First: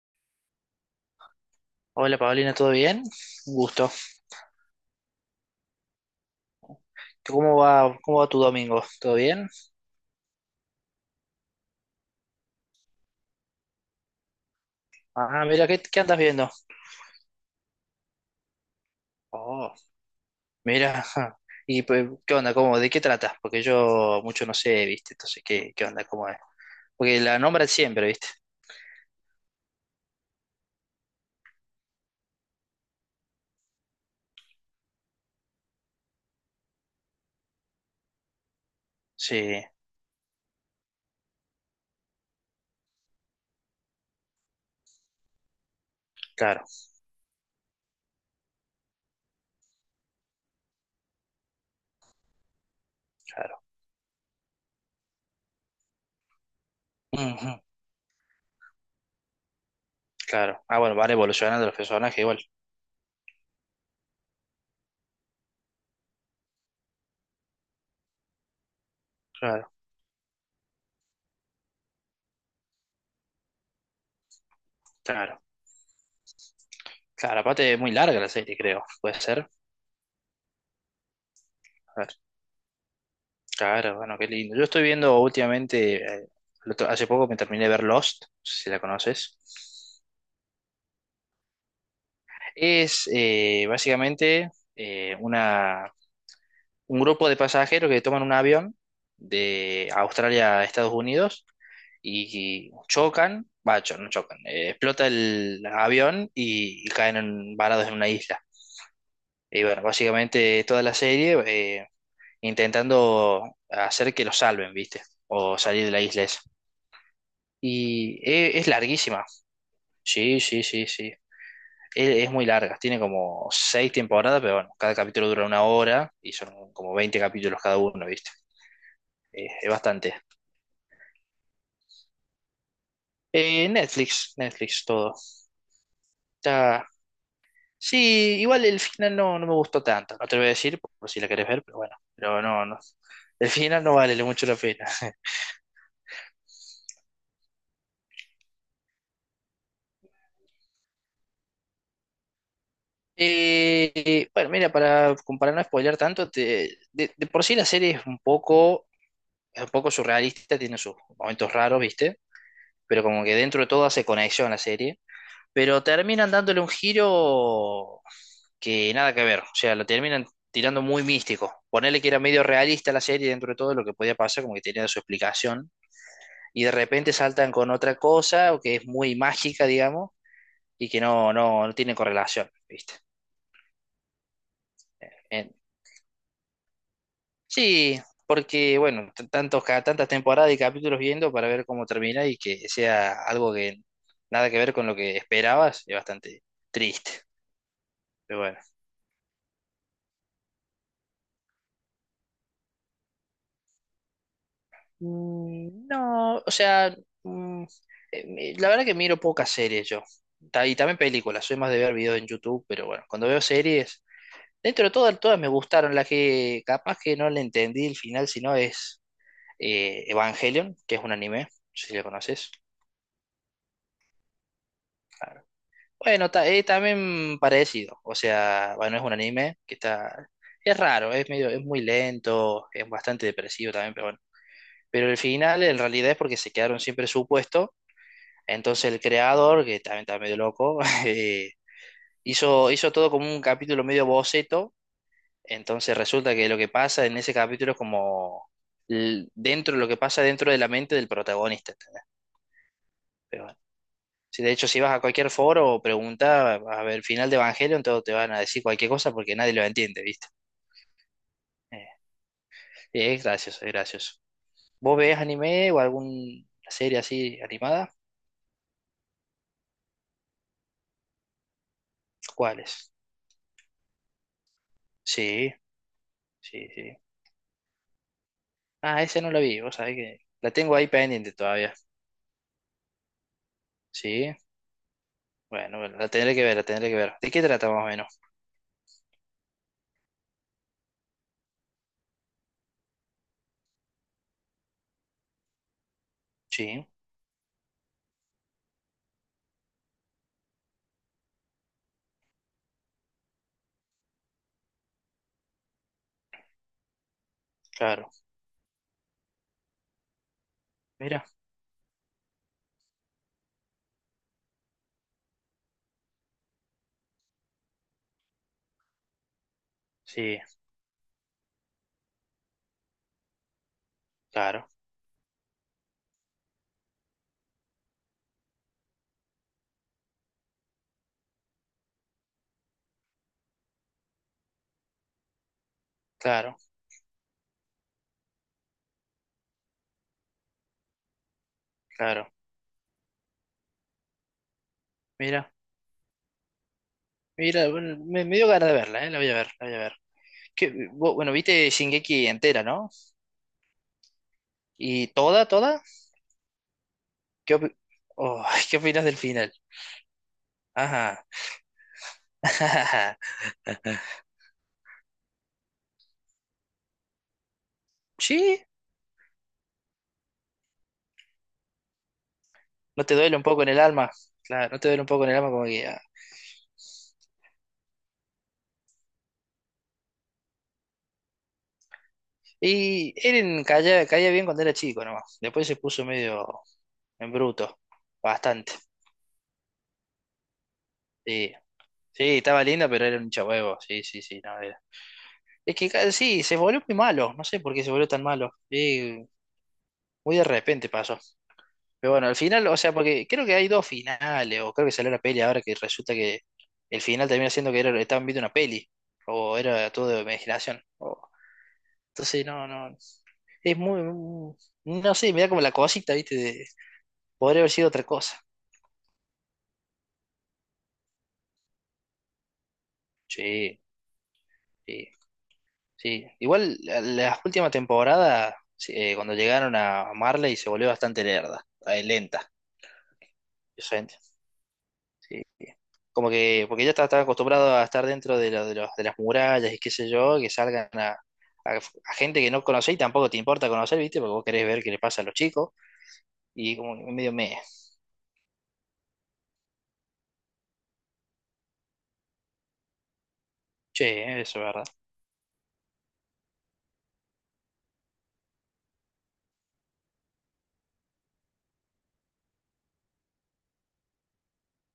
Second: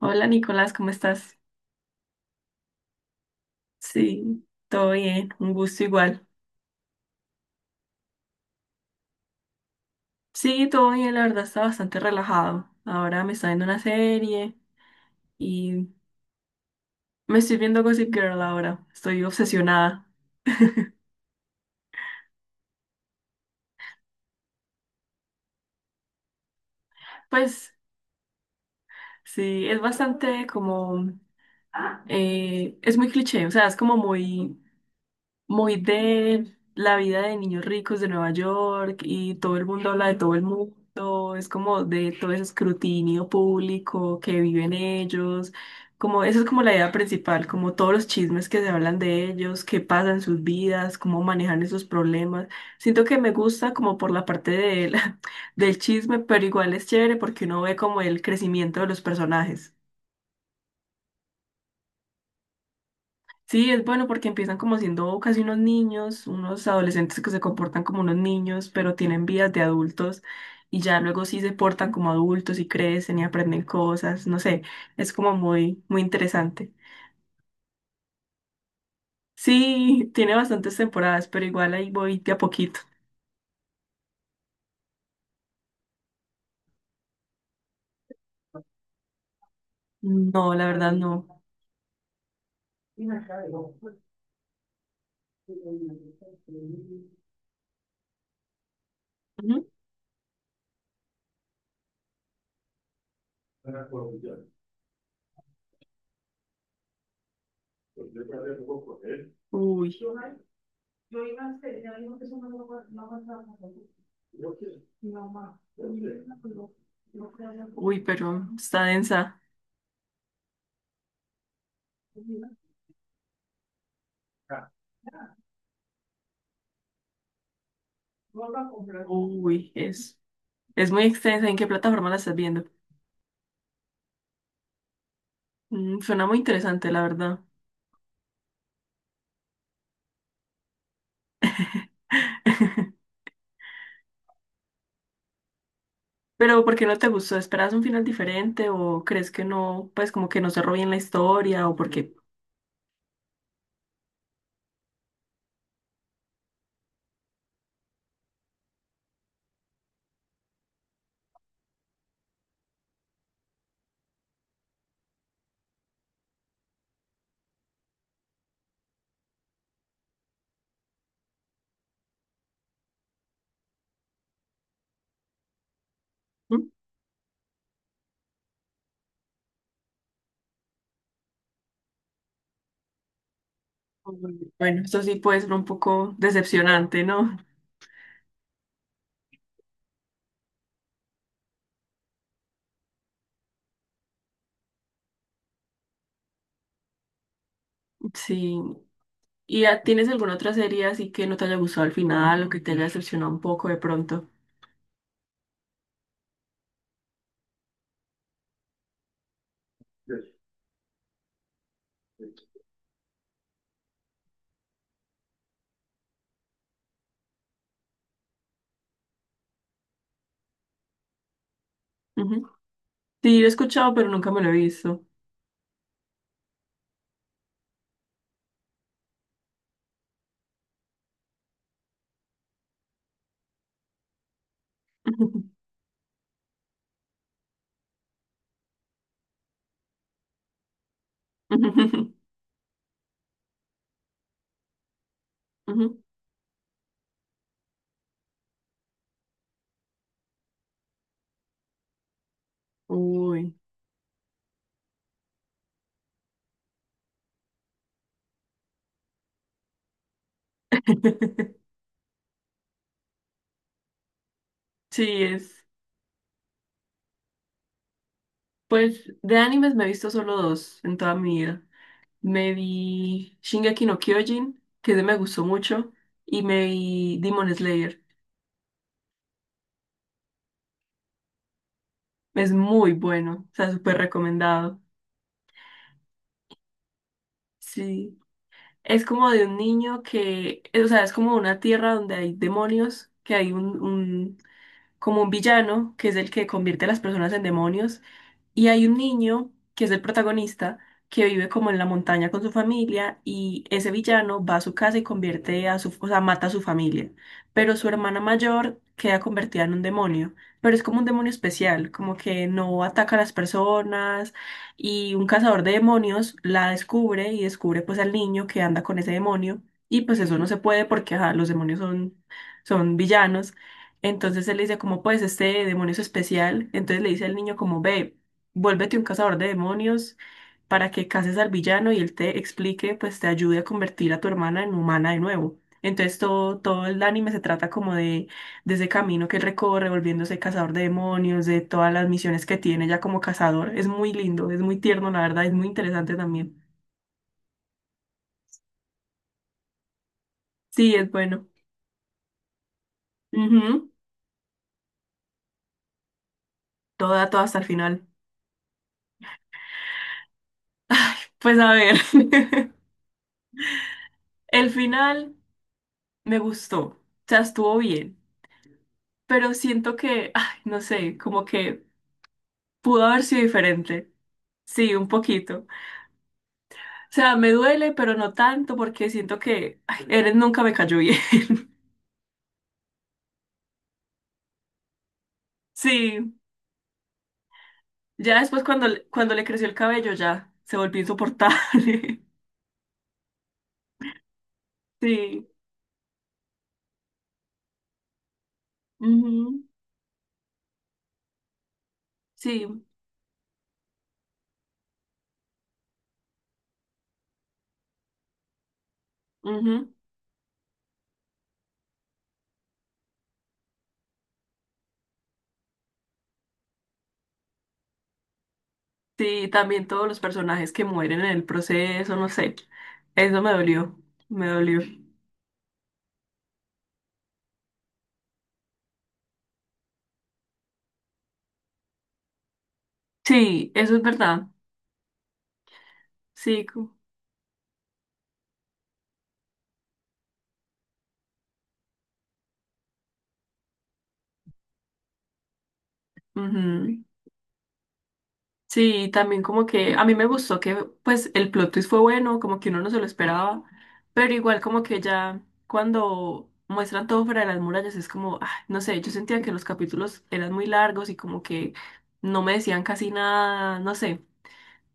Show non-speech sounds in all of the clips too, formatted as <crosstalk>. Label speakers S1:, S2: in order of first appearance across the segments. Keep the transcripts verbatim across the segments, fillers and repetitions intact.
S1: Hola Nicolás, ¿cómo estás?
S2: Hola Paulina, ¿todo bien? Un gusto.
S1: Sí, todo bien, un gusto igual.
S2: ¿Cómo va, cómo va tu domingo? ¿Todo bien?
S1: Sí, todo bien, la verdad está bastante relajado. Ahora me está viendo una serie
S2: Ah, mira, ¿qué,
S1: y
S2: qué andas viendo?
S1: me estoy viendo Gossip Girl ahora, estoy
S2: Oh,
S1: obsesionada.
S2: mira. <laughs> ¿Y pues, qué onda? ¿Cómo? ¿De qué tratas? Porque yo mucho no sé, ¿viste? Entonces, ¿qué, qué onda? ¿Cómo es? Porque la nombran
S1: Pues
S2: siempre, ¿viste?
S1: sí, es bastante como, eh, es muy cliché, o sea, es como muy muy de la vida de niños ricos de Nueva York, y todo
S2: Sí,
S1: el mundo habla de todo el mundo. Es como de todo ese escrutinio público que viven ellos, como eso es como
S2: claro,
S1: la idea principal, como todos los chismes que se hablan de ellos, qué pasa en sus vidas, cómo manejan esos problemas. Siento que me
S2: claro.
S1: gusta como por la parte de la- <laughs> del chisme, pero igual es chévere porque
S2: Ujú,
S1: uno ve como el crecimiento de los personajes.
S2: claro. Ah, bueno, van evolucionando los personajes igual.
S1: Sí, es bueno porque empiezan como siendo casi unos niños, unos adolescentes que se comportan como unos niños, pero tienen vidas de
S2: Claro,
S1: adultos, y ya luego sí se portan como adultos y crecen y aprenden cosas, no sé, es como
S2: claro.
S1: muy, muy interesante.
S2: Claro, aparte es muy larga la serie, creo. ¿Puede ser?
S1: Sí, <laughs> tiene bastantes temporadas, pero igual ahí
S2: A ver.
S1: voy de a poquito.
S2: Claro, bueno, qué lindo. Yo estoy viendo últimamente, eh, el otro- hace poco me terminé de ver Lost, no sé si la conoces.
S1: No, la verdad no.
S2: Es eh, básicamente eh, una, un grupo de pasajeros que toman un avión
S1: Ujú.
S2: de Australia a Estados Unidos y, y chocan, va, cho- no chocan, eh, explota el avión y, y caen en- varados en una isla. Y bueno,
S1: Uy,
S2: básicamente toda la serie eh, intentando hacer que los salven, ¿viste? O salir de la isla esa.
S1: uy,
S2: Y
S1: pero
S2: e- es,
S1: está
S2: larguísima.
S1: densa.
S2: Sí, sí, sí, sí. e- es muy larga, tiene como seis temporadas, pero bueno, cada capítulo dura una hora y son como veinte capítulos cada uno, ¿viste? Eh, es
S1: Uy,
S2: bastante.
S1: es, es muy extensa. ¿En qué plataforma la estás viendo?
S2: Eh, Netflix, Netflix, todo.
S1: Mm, suena muy
S2: Está.
S1: interesante, la verdad.
S2: Sí, igual el final no, no me gustó tanto, no te lo voy a decir por, por si la querés ver, pero bueno, pero no, no. El final no vale mucho la pena.
S1: Pero ¿por qué no te gustó? ¿Esperabas un final diferente o crees que no, pues como que no cerró bien la historia o porque...
S2: Eh, bueno, mira, para, como para no spoilear tanto, te- de, de por sí la serie es un poco, es un poco surrealista, tiene sus momentos raros, ¿viste? Pero como que dentro de todo hace conexión la serie, pero terminan dándole un giro que nada que ver, o sea, lo terminan tirando muy místico. Ponerle que era medio realista la serie dentro de todo lo que podía pasar, como que tenía su explicación, y de repente saltan con otra cosa o que es muy mágica, digamos, y que no, no, no tiene correlación, ¿viste?
S1: Bueno, esto sí puede
S2: Eh,
S1: ser un poco decepcionante, ¿no? <laughs>
S2: sí, porque, bueno, t- tantos, ca- tantas temporadas y capítulos viendo para ver cómo termina y que sea algo que nada que ver con lo que esperabas, es bastante triste, pero bueno.
S1: Sí. ¿Y ah, tienes alguna otra serie así que no te haya gustado al final o que te haya decepcionado un poco de pronto?
S2: Mm, No, o sea, mm, eh, mi- la verdad que miro pocas series yo. Ta- Y también películas, soy más de ver videos en YouTube, pero bueno, cuando veo series, dentro de todas, todas me gustaron. La que capaz que no le entendí el final, sino es eh, Evangelion, que es un anime, no sé si lo
S1: Ujú.
S2: conoces.
S1: Sí, lo he escuchado, pero nunca me lo he visto.
S2: Bueno, ta- eh, también parecido, o sea, bueno, es un anime que está, es raro, es medio, es muy lento, es bastante depresivo también, pero bueno. Pero el final en realidad es porque se quedaron siempre en su puesto. Entonces el creador, que también está medio loco, <laughs> eh,
S1: <laughs>
S2: hizo, hizo todo como un capítulo medio boceto. Entonces
S1: Ujú.
S2: resulta que lo que pasa en ese capítulo es como l- dentro, lo que pasa dentro de la mente del protagonista. ¿Entendés? Pero
S1: Uy.
S2: bueno, si de hecho si vas a cualquier foro o pregunta a ver final de Evangelion, todos te van a decir cualquier cosa porque nadie lo entiende, ¿viste?
S1: <laughs>
S2: Eh, es gracioso, es gracioso. ¿Vos ves
S1: Sí, es.
S2: anime o alguna serie así animada?
S1: Pues de animes me he visto solo dos en toda mi vida. Me
S2: ¿Cuáles?
S1: vi Shingeki no Kyojin, que ese me gustó
S2: Sí,
S1: mucho, y me
S2: sí, sí.
S1: vi Demon Slayer.
S2: Ah, ese no lo vi, vos sabés que la tengo ahí pendiente todavía.
S1: Es muy bueno, o sea, súper
S2: Sí,
S1: recomendado.
S2: bueno, bueno, la tendré que ver, la tendré que ver. ¿De qué trata más o
S1: Sí.
S2: menos?
S1: Es como de un niño que, o sea, es como una tierra donde hay demonios, que hay un, un, como un villano, que es el que convierte
S2: Sí,
S1: a las personas en demonios. Y hay un niño que es el protagonista, que vive como en la montaña con su familia, y ese villano va a su casa y convierte a su, o sea, mata a su familia. Pero su
S2: claro.
S1: hermana mayor queda convertida en un demonio, pero es como un
S2: Mira,
S1: demonio especial, como que no ataca a las personas, y un cazador de demonios la descubre y descubre pues al niño que anda con ese demonio, y pues eso
S2: sí,
S1: no se puede porque ajá, los demonios son, son villanos. Entonces él le
S2: claro,
S1: dice como pues este demonio es especial, entonces le dice al niño como ve. Vuélvete un cazador de demonios para que cases al villano y él te explique, pues te ayude a convertir a tu hermana en humana de nuevo. Entonces
S2: claro,
S1: todo, todo el anime se trata como de, de ese camino que él recorre, volviéndose cazador de demonios, de todas las
S2: claro.
S1: misiones que tiene ya como cazador. Es muy lindo, es muy tierno, la verdad, es
S2: Mira,
S1: muy interesante también.
S2: mira, bueno, me, me dio ganas de verla, eh, la voy a ver, la voy a ver. ¿Qué-
S1: Sí, es
S2: vo- bueno,
S1: bueno.
S2: viste Shingeki entera, ¿no?
S1: Ujú.
S2: ¿Y toda, toda?
S1: Toda, toda
S2: ¿Qué,
S1: hasta el
S2: opi-
S1: final.
S2: oh, <laughs> ¿qué opinas del final? Ajá.
S1: Pues a ver,
S2: <laughs>
S1: <laughs> el final me gustó, o sea, estuvo bien,
S2: Sí,
S1: pero siento que, ay, no sé, como que
S2: ¿no
S1: pudo
S2: te
S1: haber
S2: duele
S1: sido
S2: un poco en el alma?
S1: diferente.
S2: Claro, ¿no te
S1: Sí,
S2: duele un
S1: un
S2: poco en el alma como
S1: poquito.
S2: que? Ah,
S1: O sea, me duele, pero no tanto porque siento que ay, Eren nunca me cayó bien. <laughs>
S2: y Eren caía, caía bien cuando era chico nomás. Después se puso
S1: Sí,
S2: medio en bruto.
S1: ya después
S2: Bastante.
S1: cuando, le- cuando le creció el cabello ya se volvió
S2: Sí,
S1: insoportable.
S2: sí,
S1: <laughs>
S2: estaba linda, pero era un chabuevo. Sí, sí, sí, no era.
S1: Sí,
S2: Es que ca- sí, se volvió muy malo. No sé por qué se volvió tan malo. Sí,
S1: ujú.
S2: muy de repente pasó. Pero bueno, al final,
S1: Sí,
S2: o sea, porque creo que hay dos finales, o creo que salió la peli ahora que resulta que el final termina siendo que era, estaban viendo una peli. O era
S1: ujú.
S2: todo de imaginación. O- entonces, no, no. Es muy. mm, No sé, me da como la cosita, ¿viste? De, podría haber sido otra cosa.
S1: Sí, también todos los personajes que mueren en el proceso, no sé. Eso me
S2: Sí,
S1: dolió, me dolió.
S2: sí, sí. Igual la- las últimas temporadas, sí, eh, cuando llegaron a Marley, se volvió bastante lerda, eh, lenta,
S1: Sí, eso es
S2: gente.
S1: verdad.
S2: Sí, sí. Como
S1: Sí,
S2: que, porque ya estaba, estaba acostumbrado a estar dentro de, lo- de, los- de las murallas y qué sé yo, que salgan a, a- a gente que no conocés y tampoco te importa conocer, ¿viste? Porque vos querés ver qué le pasa a los chicos. Y como
S1: ujú.
S2: que medio me.
S1: Sí, también como que a mí me gustó que pues el plot twist fue bueno, como que uno no se lo esperaba, pero
S2: Che, eso
S1: igual
S2: es
S1: como
S2: verdad.
S1: que ya cuando muestran todo fuera de las murallas es como, ah, no sé, yo sentía que los capítulos eran muy largos y como que no me decían casi nada, no sé,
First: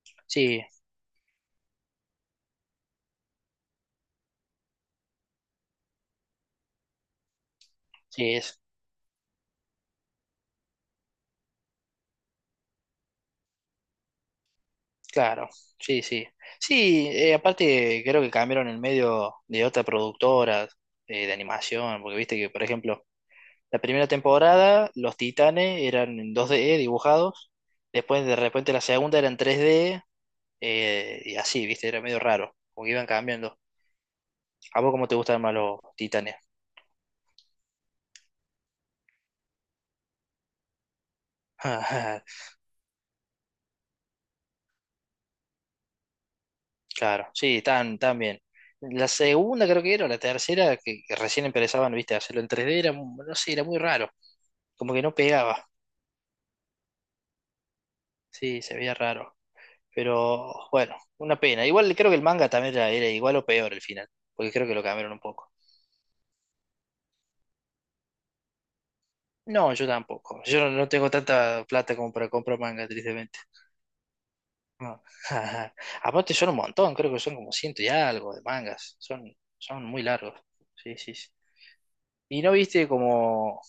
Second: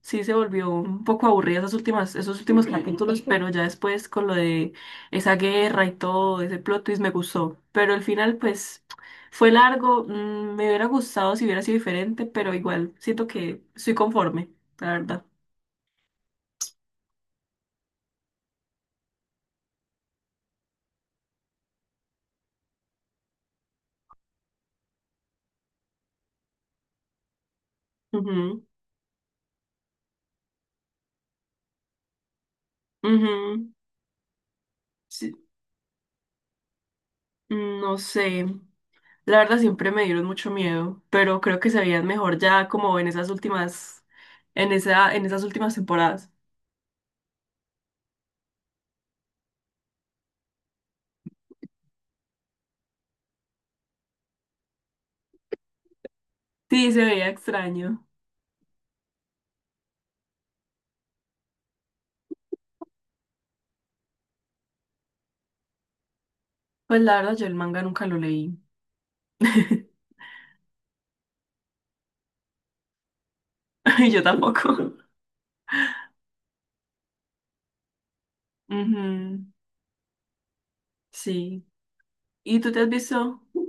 S1: sí se
S2: Sí,
S1: volvió un poco aburrida esas últimas, esos últimos capítulos, <laughs> pero ya después con lo de esa guerra y todo, ese plot twist me gustó. Pero el
S2: sí,
S1: final,
S2: es
S1: pues, fue largo, mm, me hubiera gustado si hubiera sido diferente, pero igual siento que estoy conforme, la verdad.
S2: claro, sí, sí. Sí, eh, aparte creo que cambiaron el medio de otra productora, eh, de animación, porque viste que, por ejemplo, la primera temporada los Titanes eran en dos d dibujados, después de
S1: Ujú,
S2: repente la segunda era en tres D, eh, y así, viste, era medio raro, como que iban cambiando.
S1: ujú,
S2: ¿A vos cómo te
S1: sí,
S2: gustan más los Titanes?
S1: mm, no sé. La verdad siempre me dieron mucho miedo, pero creo que se veían
S2: <laughs>
S1: mejor ya como en esas últimas, en esa, en esas últimas temporadas.
S2: Claro, sí, tan, tan bien. La segunda creo que era, o la tercera, que, que recién empezaban, viste, a hacerlo en tres d era, mu- no sé, era muy raro, como que no pegaba.
S1: Sí, se veía extraño.
S2: Sí, se veía raro. Pero bueno, una pena. Igual creo que el manga también ya era igual o peor el final, porque creo que lo cambiaron un poco.
S1: Pues la verdad yo el manga nunca lo leí.
S2: No, yo
S1: <laughs>
S2: tampoco. Yo no, no tengo tanta plata como para comprar manga, tristemente.
S1: Yo tampoco.
S2: No. <laughs> Aparte son un montón, creo que son como ciento y algo de mangas. Son,
S1: Ujú.
S2: son muy largos. Sí, sí, sí.
S1: Sí.
S2: ¿Y no
S1: ¿Y tú te
S2: viste
S1: has visto?
S2: como?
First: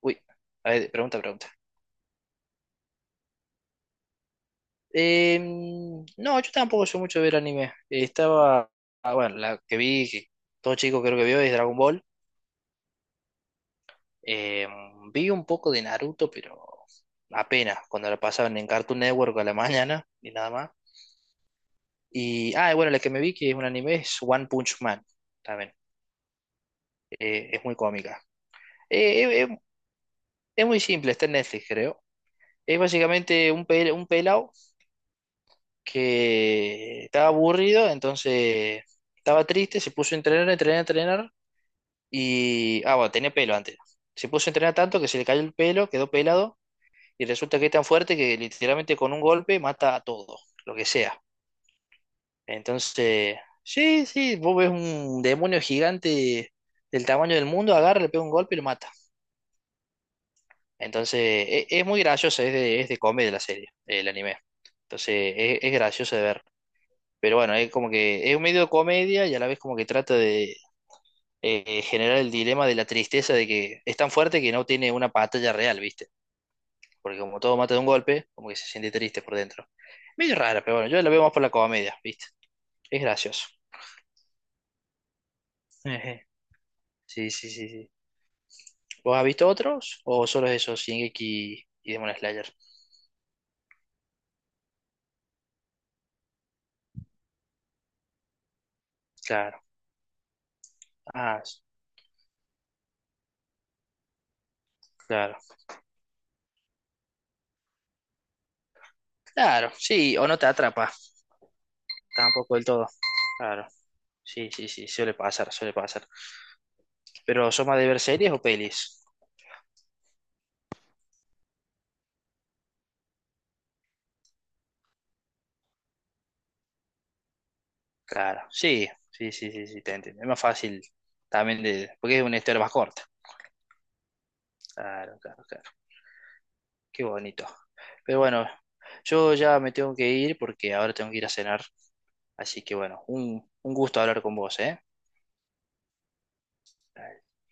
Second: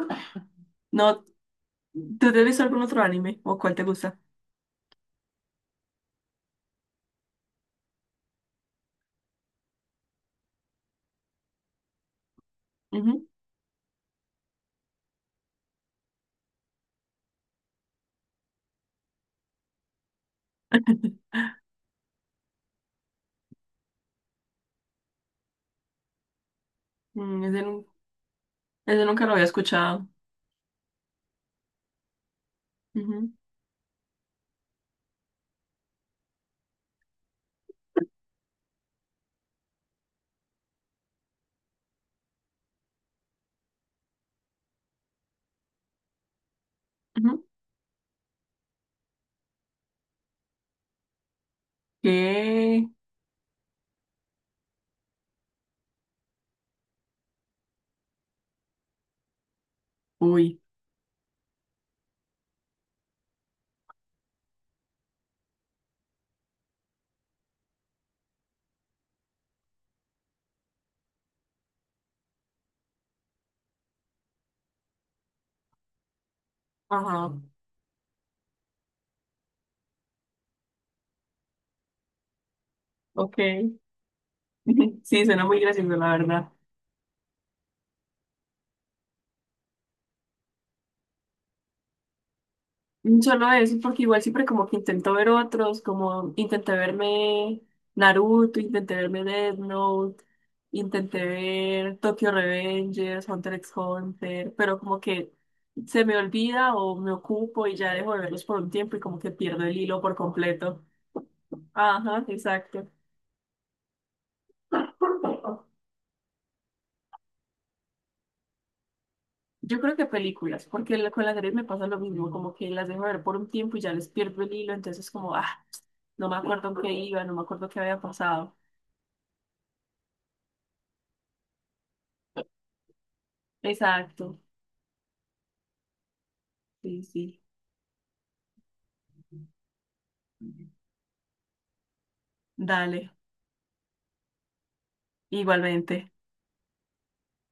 S2: Uy, a ver, pregunta,
S1: No,
S2: pregunta.
S1: ¿tú te has visto algún otro anime? ¿O cuál te gusta?
S2: Eh, no, yo tampoco soy mucho de ver anime. Estaba. Ah, bueno, la que vi, que todo chico creo que vio, es Dragon Ball.
S1: Ujú,
S2: Eh, vi un poco de Naruto, pero apenas, cuando la pasaban en Cartoon Network a la mañana y nada más. Y, ah, y bueno, la que me vi que es un anime es One Punch Man, también.
S1: mm,
S2: Eh,
S1: ese,
S2: es muy
S1: nu-
S2: cómica.
S1: ese
S2: Eh,
S1: nunca lo
S2: eh,
S1: había
S2: eh,
S1: escuchado.
S2: es muy simple, está en Netflix, creo. Es
S1: Ujú,
S2: básicamente un, pel- un pelado que estaba aburrido, entonces estaba triste, se puso a entrenar, a entrenar, a entrenar. Y, ah, bueno, tenía pelo antes. Se puso a entrenar tanto que se le cayó el pelo, quedó pelado y
S1: ujú.
S2: resulta que es tan fuerte que literalmente con un golpe mata a todo, lo que sea.
S1: ¿Qué?
S2: Entonces, sí, sí, vos ves un demonio gigante del tamaño del mundo, agarra, le pega un golpe y lo mata.
S1: Uy.
S2: Entonces, e- es, muy graciosa, es de, es de comedia la serie, el anime. Entonces, es, es gracioso de ver. Pero bueno, es como que es un medio de comedia y a la vez como que trata de eh, generar el dilema de la tristeza de que es tan fuerte que no tiene una batalla real, ¿viste? Porque
S1: Ajá.
S2: como todo mata de un golpe, como que se siente triste por dentro. Medio rara, pero bueno, yo la veo más por la comedia, ¿viste? Es
S1: Ok.
S2: gracioso.
S1: <laughs> Sí, suena muy gracioso, la
S2: Ejé.
S1: verdad.
S2: Sí, sí, sí, sí. ¿Vos has visto otros o solo esos, Shingeki y Demon Slayer?
S1: Solo eso, porque igual siempre como que intento ver otros, como intenté verme Naruto, intenté verme Death
S2: Claro.
S1: Note, intenté
S2: Ah, s-
S1: ver Tokyo Revengers, Hunter x Hunter, pero como que
S2: claro.
S1: se me olvida o me ocupo y ya dejo de verlos por un tiempo y como que pierdo
S2: Claro,
S1: el hilo por
S2: sí, o no te
S1: completo.
S2: atrapa,
S1: Ajá,
S2: tampoco del todo.
S1: exacto.
S2: Claro. Sí, sí, sí, suele pasar, suele pasar. Pero ¿sos más de ver series o pelis?
S1: Yo creo que películas, porque la- con las series me pasa lo mismo, como que las dejo de ver por un tiempo y ya les pierdo el hilo, entonces como, ah, no me acuerdo en qué iba, no me acuerdo qué había
S2: Claro.
S1: pasado.
S2: Sí, sí, sí, sí, sí, te entiendo. Es más fácil también de, porque es una historia más corta.
S1: Exacto.
S2: Claro, claro, claro.
S1: Sí,
S2: Qué
S1: sí.
S2: bonito. Pero bueno, yo ya me tengo que ir porque ahora tengo que ir a cenar. Así que bueno,
S1: Dale,
S2: un, un gusto hablar con vos, ¿eh?
S1: igualmente.